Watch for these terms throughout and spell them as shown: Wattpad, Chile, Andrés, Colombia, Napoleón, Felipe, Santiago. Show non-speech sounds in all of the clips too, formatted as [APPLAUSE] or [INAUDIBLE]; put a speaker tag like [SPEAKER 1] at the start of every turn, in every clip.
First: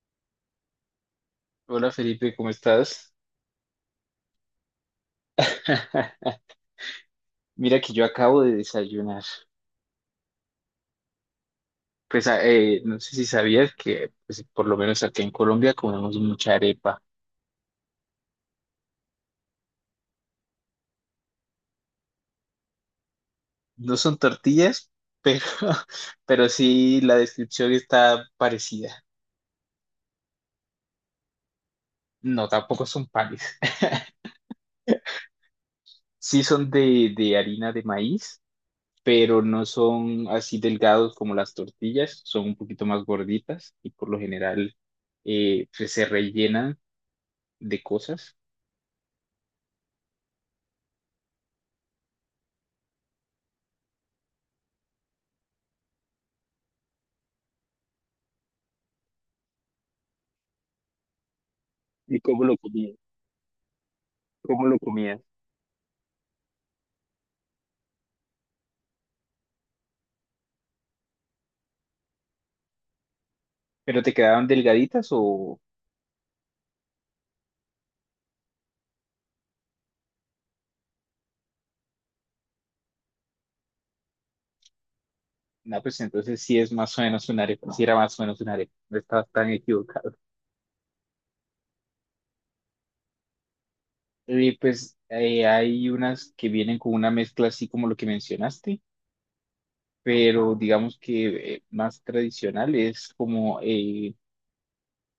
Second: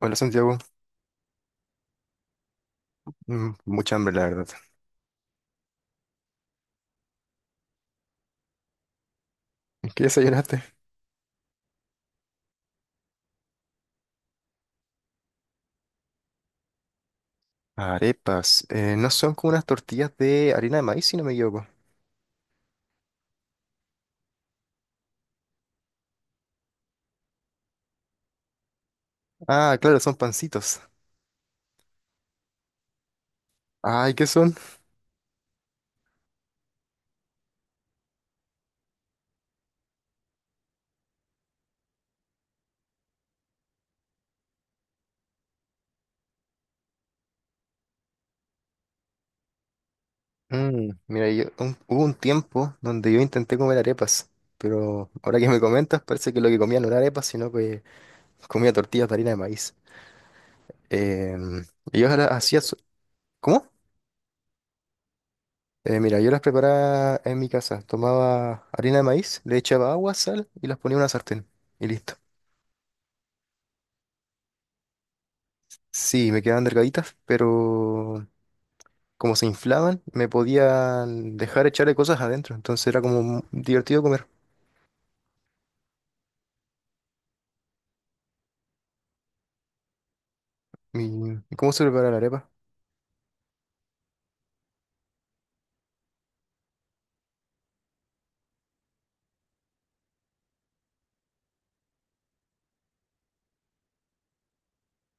[SPEAKER 1] Hola, Santiago.
[SPEAKER 2] Hola Felipe, ¿cómo estás?
[SPEAKER 1] Mucha hambre, la verdad.
[SPEAKER 2] [LAUGHS] Mira que yo acabo de desayunar.
[SPEAKER 1] ¿Qué desayunaste?
[SPEAKER 2] No sé si sabías que pues, por lo menos acá en Colombia comemos mucha arepa.
[SPEAKER 1] Arepas. ¿No son como unas tortillas de harina de maíz, si no me equivoco?
[SPEAKER 2] No son tortillas, pero, [LAUGHS] pero sí la descripción está parecida.
[SPEAKER 1] Ah, claro, son pancitos.
[SPEAKER 2] No, tampoco son panes. [LAUGHS]
[SPEAKER 1] Ay, ¿qué son?
[SPEAKER 2] Sí son de harina de maíz, pero no son así delgados como las tortillas, son un poquito más gorditas y por lo general se rellenan de cosas.
[SPEAKER 1] Mira, yo, hubo un tiempo donde yo intenté comer arepas, pero ahora que me comentas parece que lo que comía no era arepas, sino que comía tortillas de harina de maíz. Em, y yo
[SPEAKER 2] ¿Y
[SPEAKER 1] las
[SPEAKER 2] cómo lo
[SPEAKER 1] hacía...
[SPEAKER 2] comías?
[SPEAKER 1] ¿Cómo?
[SPEAKER 2] ¿Cómo lo comías?
[SPEAKER 1] Mira, yo las preparaba en mi casa. Tomaba harina de maíz, le echaba agua, sal y las ponía en una sartén. Y listo.
[SPEAKER 2] ¿Pero te quedaban delgaditas o...?
[SPEAKER 1] Sí, me quedaban delgaditas, pero como se inflaban, me podían dejar echarle cosas adentro. Entonces era como divertido comer.
[SPEAKER 2] No, pues entonces sí es más o menos un arepa, sí era más o menos un arepa, no estabas tan equivocado.
[SPEAKER 1] ¿Y cómo se prepara la arepa?
[SPEAKER 2] Y hay unas que vienen con una mezcla así como lo que mencionaste, pero digamos que más tradicional es como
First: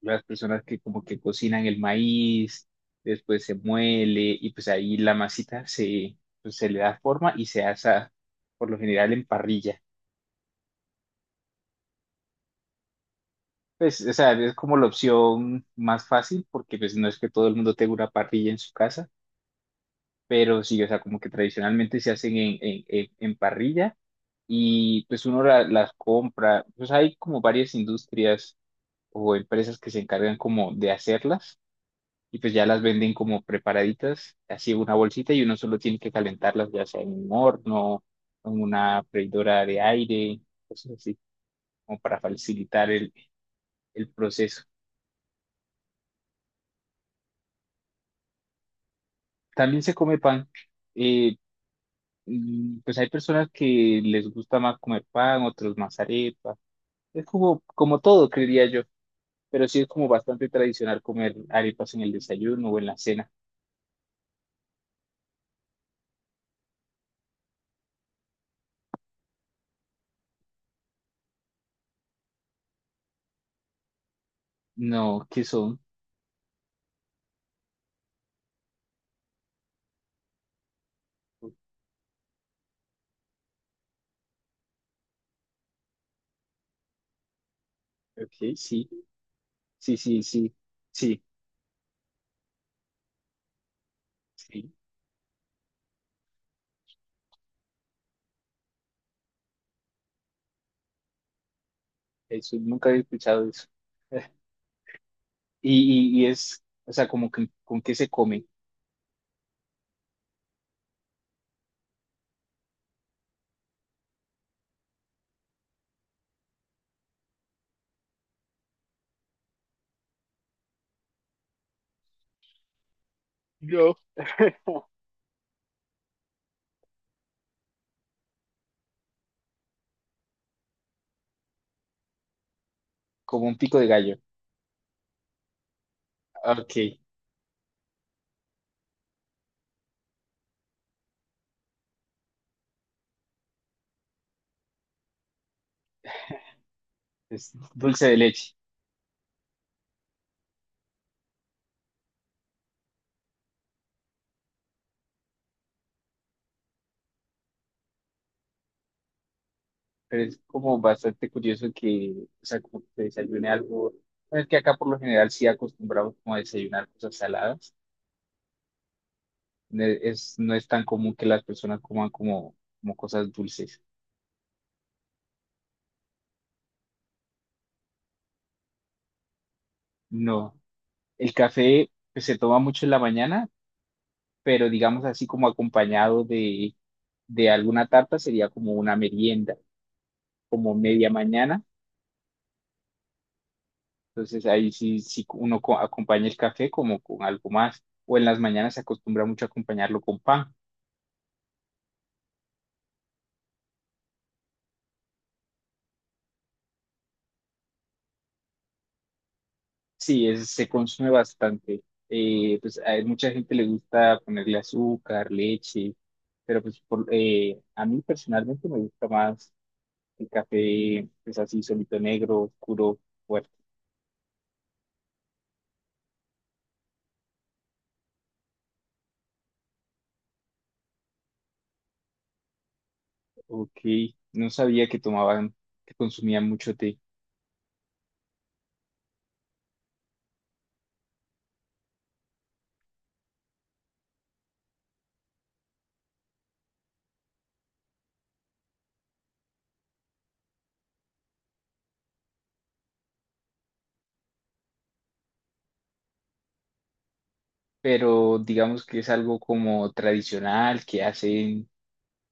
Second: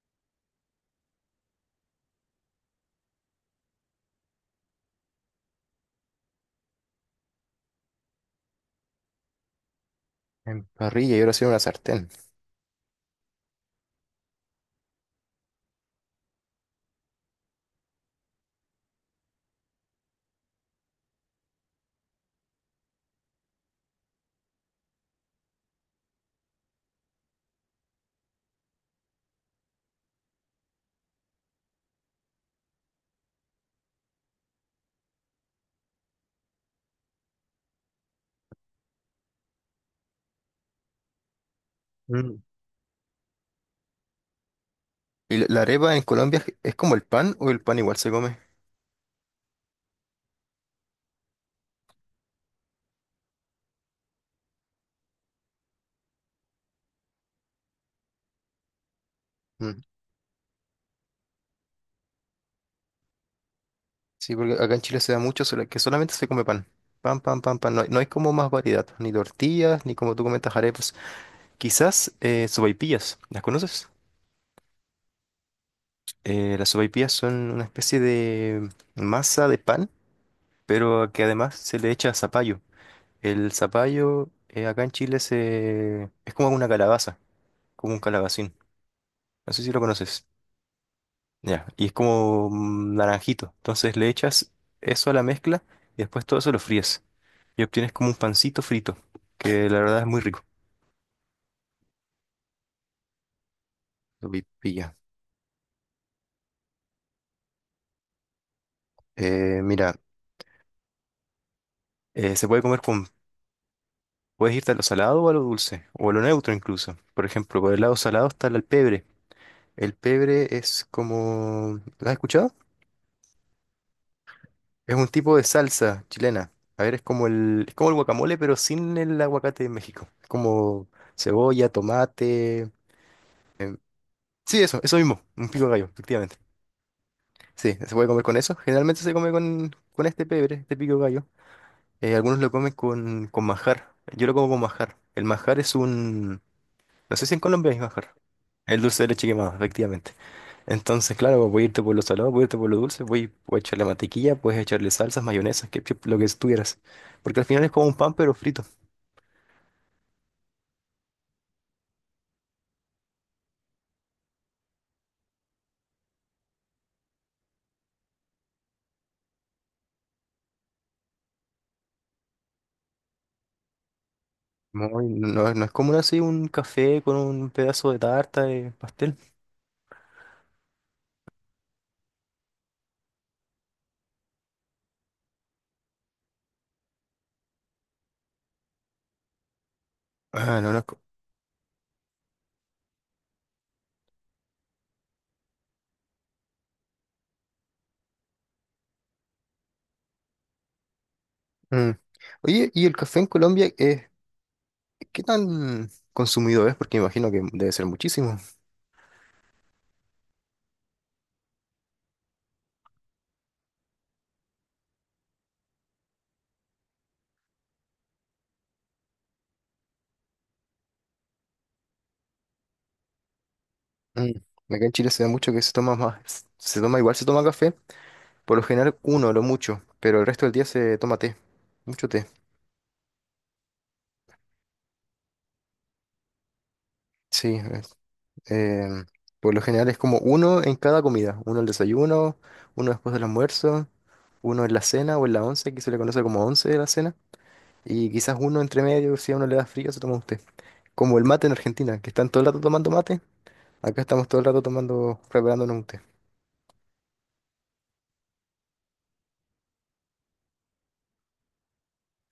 [SPEAKER 2] las personas que como que cocinan el maíz, después se muele y pues ahí la masita se, pues, se le da forma y se asa por lo general en parrilla.
[SPEAKER 1] En parrilla y ahora sí en una sartén.
[SPEAKER 2] Pues, o sea, es como la opción más fácil porque pues no es que todo el mundo tenga una parrilla en su casa, pero sí, o sea, como que tradicionalmente se hacen en parrilla y pues uno la- las compra, pues hay como varias industrias o empresas que se encargan como de hacerlas y pues ya las venden como preparaditas, así en una bolsita y uno solo tiene que calentarlas ya sea en un horno, en una freidora de aire, cosas así, como para
[SPEAKER 1] Mm.
[SPEAKER 2] facilitar el proceso.
[SPEAKER 1] ¿Y la arepa en Colombia es como el pan o el pan igual se come?
[SPEAKER 2] También se come pan. Eh, pues hay personas que les gusta más comer pan, otros más arepa. Es como, como todo, creería yo. Pero sí
[SPEAKER 1] Mm.
[SPEAKER 2] es como bastante tradicional comer arepas en el desayuno o en la cena.
[SPEAKER 1] Sí, porque acá en Chile se da mucho que solamente se come pan. Pan, pan, pan, pan. No hay como más variedad. Ni tortillas, ni, como tú comentas, arepas. Quizás sopaipillas. ¿Las conoces?
[SPEAKER 2] No, ¿qué son?
[SPEAKER 1] Las sopaipillas son una especie de masa de pan, pero que además se le echa zapallo. El zapallo, acá en Chile se... es como una calabaza, como un calabacín.
[SPEAKER 2] Ok, sí,
[SPEAKER 1] No sé si lo
[SPEAKER 2] sí, sí,
[SPEAKER 1] conoces.
[SPEAKER 2] sí, sí,
[SPEAKER 1] Ya, y es como naranjito. Entonces le echas
[SPEAKER 2] sí.
[SPEAKER 1] eso a la mezcla y después todo eso lo fríes. Y obtienes como un pancito frito, que la verdad es muy rico.
[SPEAKER 2] Eso, nunca había escuchado eso. [LAUGHS]
[SPEAKER 1] Pilla.
[SPEAKER 2] Y es, o sea, como que, ¿con qué se come?
[SPEAKER 1] Mira, se puede comer con... Puedes irte a lo salado o a lo dulce, o a lo neutro incluso. Por ejemplo, por el lado salado está el pebre. El pebre es como... ¿Lo has escuchado?
[SPEAKER 2] Yo.
[SPEAKER 1] Es un tipo de salsa chilena. A ver, es como es como el guacamole, pero sin el aguacate de México. Es como cebolla, tomate.
[SPEAKER 2] Como un
[SPEAKER 1] em,
[SPEAKER 2] pico de gallo.
[SPEAKER 1] sí, eso mismo. Un pico de gallo, efectivamente.
[SPEAKER 2] Ok,
[SPEAKER 1] Sí, se puede comer con eso. Generalmente se come con este pebre, este pico de gallo. Algunos lo comen con manjar. Yo lo como con manjar. El manjar es un. No sé si en
[SPEAKER 2] es
[SPEAKER 1] Colombia hay
[SPEAKER 2] dulce
[SPEAKER 1] manjar.
[SPEAKER 2] de leche.
[SPEAKER 1] El dulce de leche quemado, efectivamente. Entonces, claro, pues, voy a irte por lo salado, voy a irte por lo dulce, voy, puedes echarle mantequilla, puedes echarle salsas, mayonesas, ketchup, lo que tuvieras. Porque al final es como un pan, pero frito.
[SPEAKER 2] Pero es como bastante curioso que, o sea, como que desayune algo, bueno, es que acá por lo general sí acostumbramos como a desayunar cosas saladas, no es tan común que las personas coman como, como cosas dulces,
[SPEAKER 1] No, no es como así un café con un pedazo de tarta de pastel.
[SPEAKER 2] no, el café pues, se toma mucho en la mañana, pero digamos así como acompañado de alguna tarta sería como una merienda,
[SPEAKER 1] Ah, no,
[SPEAKER 2] como
[SPEAKER 1] no es
[SPEAKER 2] media mañana, entonces ahí sí, sí uno co- acompaña el café como con algo más, o en las mañanas se acostumbra mucho a acompañarlo con pan.
[SPEAKER 1] Mm. Oye, ¿y el café en Colombia es qué tan consumido es? Porque me imagino que debe ser muchísimo.
[SPEAKER 2] Sí, es- se consume bastante. Pues a mucha gente le gusta ponerle azúcar, leche, pero a mí personalmente me gusta más el café, pues así solito negro, oscuro, fuerte.
[SPEAKER 1] Mm. Acá en Chile se da mucho que se toma más, se toma igual, se toma café, por lo general uno, lo mucho, pero el resto del día se toma té, mucho té.
[SPEAKER 2] Ok, no sabía que tomaban, que consumían mucho té,
[SPEAKER 1] Sí, es- em, por lo general es como uno en cada comida, uno al desayuno, uno después del almuerzo, uno en la cena o en la once, que se le conoce como once de la cena, y quizás uno entre medio, si a uno le da frío, se toma usted. Como el mate en Argentina, que están todo el rato tomando mate, acá estamos todo el rato tomando, preparándonos un té.
[SPEAKER 2] pero digamos que es algo como tradicional que hacen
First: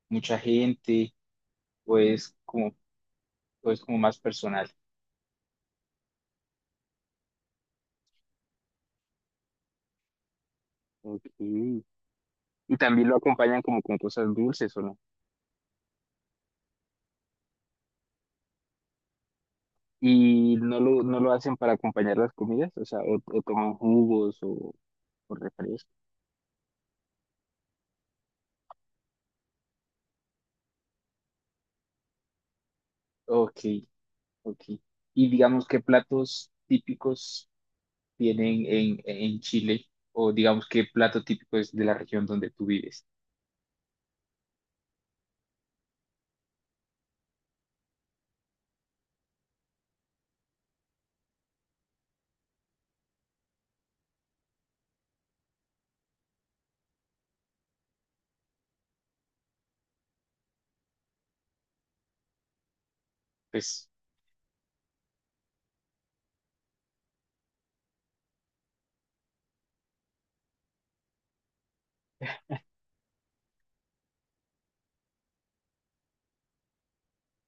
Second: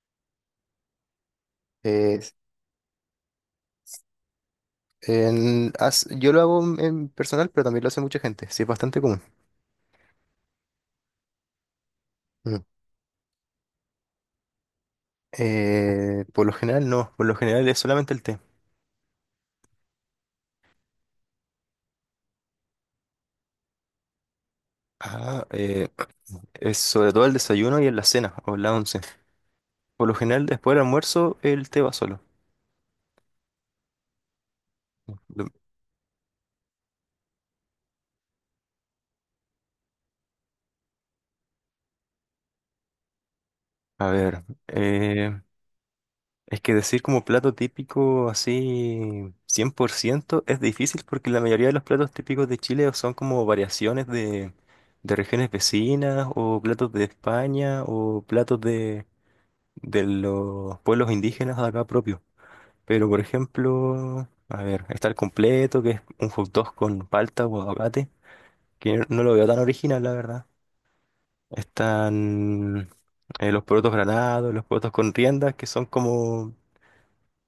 [SPEAKER 2] mucha gente,
[SPEAKER 1] Eh,
[SPEAKER 2] pues como, pues como más personal.
[SPEAKER 1] yo lo hago en personal, pero también lo hace mucha gente, sí es bastante común.
[SPEAKER 2] Ok.
[SPEAKER 1] Mm.
[SPEAKER 2] Y también lo acompañan como con cosas dulces, ¿o no?
[SPEAKER 1] Por lo general no, por lo general es solamente el té.
[SPEAKER 2] Y no lo hacen para acompañar las comidas, o sea, o toman jugos o
[SPEAKER 1] Ah,
[SPEAKER 2] refrescos.
[SPEAKER 1] eh, Es sobre todo el desayuno y en la cena o en la once. Por lo general, después del almuerzo, el té va solo.
[SPEAKER 2] Ok, ok. Y
[SPEAKER 1] Lo-
[SPEAKER 2] digamos, ¿qué platos típicos tienen en Chile? O digamos, ¿qué plato típico es de la región donde tú vives?
[SPEAKER 1] A ver, es que decir como plato típico así 100% es difícil porque la mayoría de los platos típicos de Chile son como variaciones de regiones vecinas o platos de España o platos de los pueblos indígenas de acá propios. Pero por
[SPEAKER 2] Pues,
[SPEAKER 1] ejemplo, a ver, está el completo, que es un hot dog con palta o aguacate. Que no lo veo tan original, la verdad. Están los porotos granados, los porotos con riendas, que son como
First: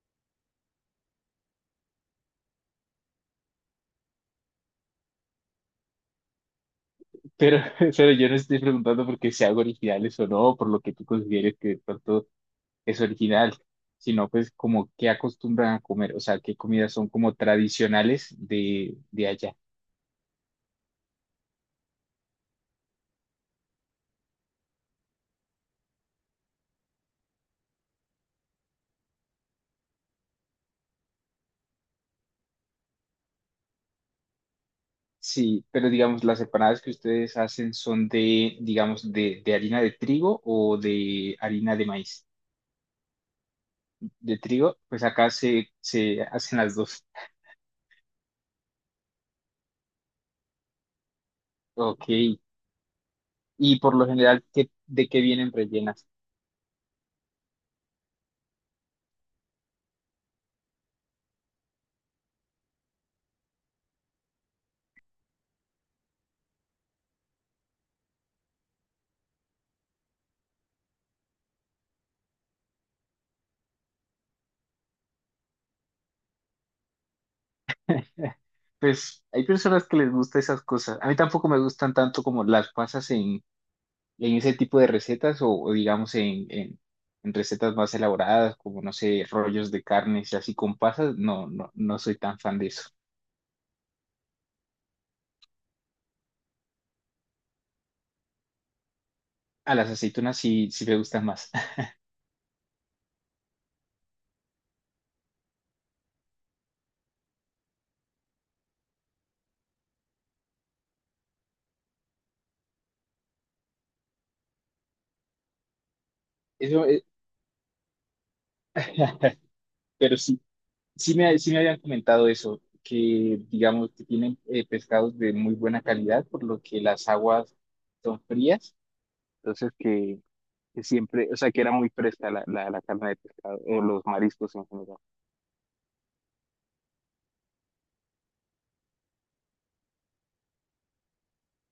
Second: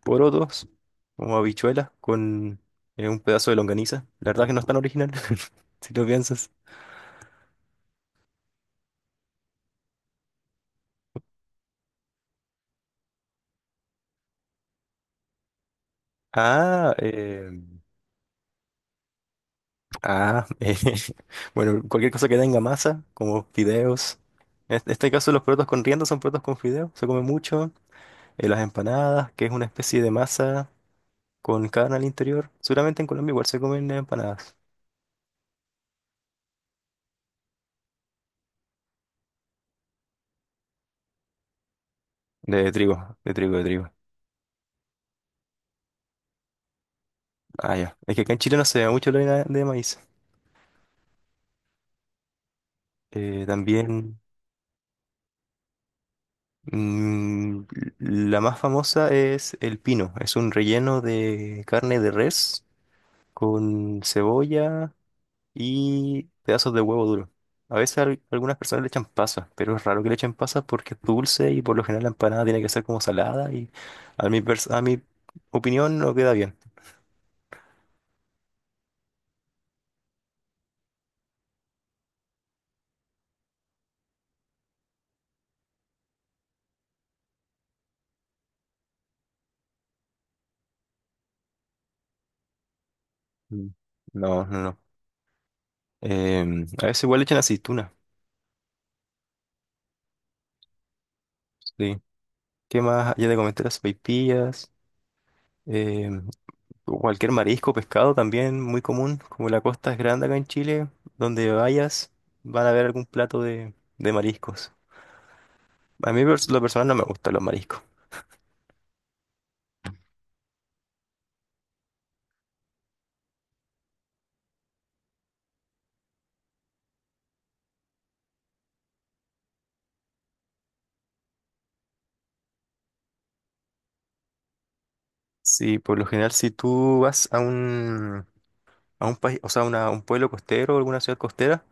[SPEAKER 1] porotos, como habichuelas, con un pedazo de longaniza. La verdad que no es tan original, [LAUGHS] si lo piensas.
[SPEAKER 2] pero, [LAUGHS] pero yo no estoy preguntando porque sean originales o no, por lo que tú consideres que de pronto es original, sino pues como qué acostumbran a comer, o sea, qué
[SPEAKER 1] Ah,
[SPEAKER 2] comidas son como
[SPEAKER 1] eh,
[SPEAKER 2] tradicionales de allá.
[SPEAKER 1] ah, [LAUGHS] eh, bueno, cualquier cosa que tenga masa, como fideos. En este caso, los porotos con riendas son porotos con fideos, se come mucho. Las empanadas, que es una especie de masa con carne al interior. Seguramente en Colombia igual se comen empanadas.
[SPEAKER 2] Sí, pero digamos, las empanadas que ustedes hacen son de, digamos, de harina de trigo o de harina de maíz.
[SPEAKER 1] De trigo, de trigo, de trigo.
[SPEAKER 2] De trigo, pues acá se, se hacen las dos.
[SPEAKER 1] Ah, ya. Es que acá en Chile no se ve mucho la harina de maíz.
[SPEAKER 2] Ok. Y por lo
[SPEAKER 1] También
[SPEAKER 2] general, ¿qué, de qué vienen rellenas?
[SPEAKER 1] mm, la más famosa es el pino. Es un relleno de carne de res con cebolla y pedazos de huevo duro. A veces algunas personas le echan pasas, pero es raro que le echen pasas porque es dulce y por lo general la empanada tiene que ser como salada y a mi opinión no queda bien.
[SPEAKER 2] [LAUGHS] Pues hay personas que les gusta esas cosas. A mí tampoco me gustan tanto como las pasas en ese tipo de recetas o digamos en recetas más elaboradas, como no sé, rollos de carnes y así con pasas. No, no, no soy tan fan de eso.
[SPEAKER 1] Mm. No, no, no. A veces igual le echan aceituna.
[SPEAKER 2] A las aceitunas sí, sí me gustan más. [LAUGHS]
[SPEAKER 1] Sí. ¿Qué más? Ya te comenté las sopaipillas, eh, cualquier marisco, pescado también, muy común. Como la costa es grande acá en Chile, donde vayas van a ver algún plato de mariscos. Lo
[SPEAKER 2] Eso,
[SPEAKER 1] personal, no me gustan los mariscos.
[SPEAKER 2] [LAUGHS] pero sí, sí me habían comentado eso, que digamos que tienen pescados de muy buena calidad, por lo que las aguas son frías. Entonces que siempre, o sea, que era muy fresca la, la, la carne de pescado o los mariscos en general.
[SPEAKER 1] Sí, por lo general si tú vas a un país, o sea, un pueblo costero o alguna ciudad costera,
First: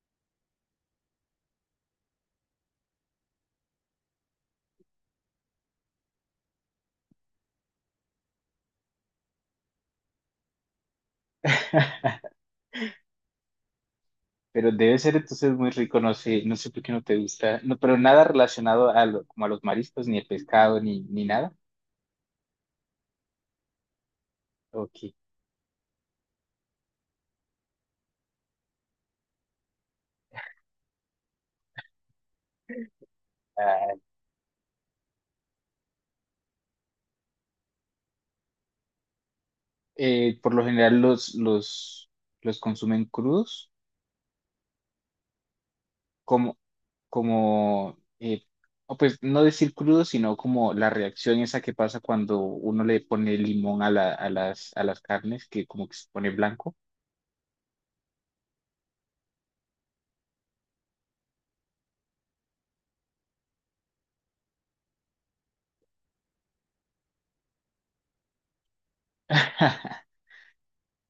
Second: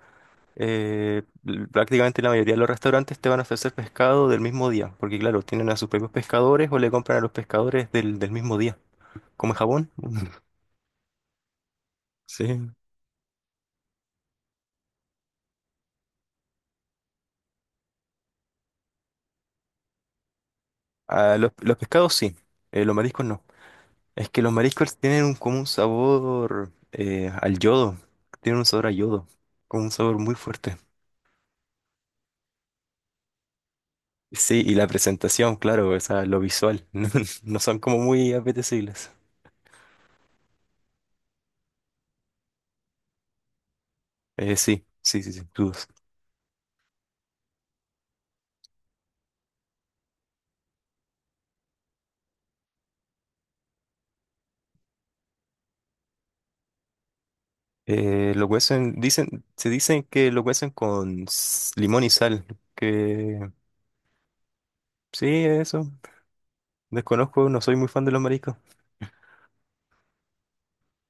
[SPEAKER 1] prácticamente la mayoría de los restaurantes te van a ofrecer pescado del mismo día, porque claro, tienen a sus propios pescadores o le compran a los pescadores del, del mismo día. Como en Japón. [LAUGHS]
[SPEAKER 2] [LAUGHS]
[SPEAKER 1] Sí.
[SPEAKER 2] Pero debe ser entonces muy rico, no sé, no sé por qué no te gusta, no, pero nada relacionado a lo- como a los mariscos, ni el pescado, ni, ni
[SPEAKER 1] Ah,
[SPEAKER 2] nada.
[SPEAKER 1] los pescados sí, los mariscos no. Es que los mariscos
[SPEAKER 2] Ok,
[SPEAKER 1] tienen un, como un sabor al yodo, tienen un sabor a yodo, como un sabor muy fuerte. Sí, y la presentación, claro, o sea, lo visual, [LAUGHS] no, no son como muy apetecibles.
[SPEAKER 2] Por lo general los consumen crudos,
[SPEAKER 1] Sí, sí, sí, sin dudas.
[SPEAKER 2] como, como eh, o pues no decir crudos, sino como la reacción esa que pasa cuando uno le pone limón a, la- a las carnes, que como que se pone blanco.
[SPEAKER 1] Lo cuecen, dicen, se dicen que lo cuecen con limón y sal, que sí, eso, desconozco, no soy muy fan de los mariscos.
[SPEAKER 2] [LAUGHS]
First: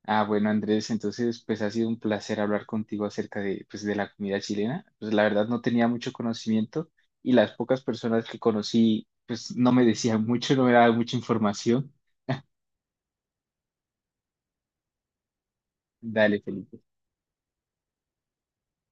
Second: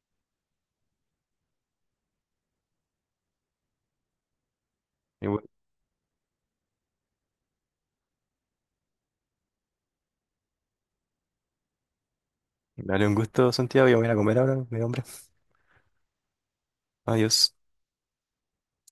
[SPEAKER 2] Ah, bueno, Andrés, entonces pues ha sido un placer hablar contigo acerca de, pues, de la comida chilena. Pues la
[SPEAKER 1] Y bueno,
[SPEAKER 2] verdad no tenía mucho conocimiento y las pocas personas que conocí pues no me decían mucho, no me daban mucha información.
[SPEAKER 1] dale un gusto, Santiago, yo me voy a ir a comer ahora, mi hombre.
[SPEAKER 2] Dale, Felipe.
[SPEAKER 1] Adiós.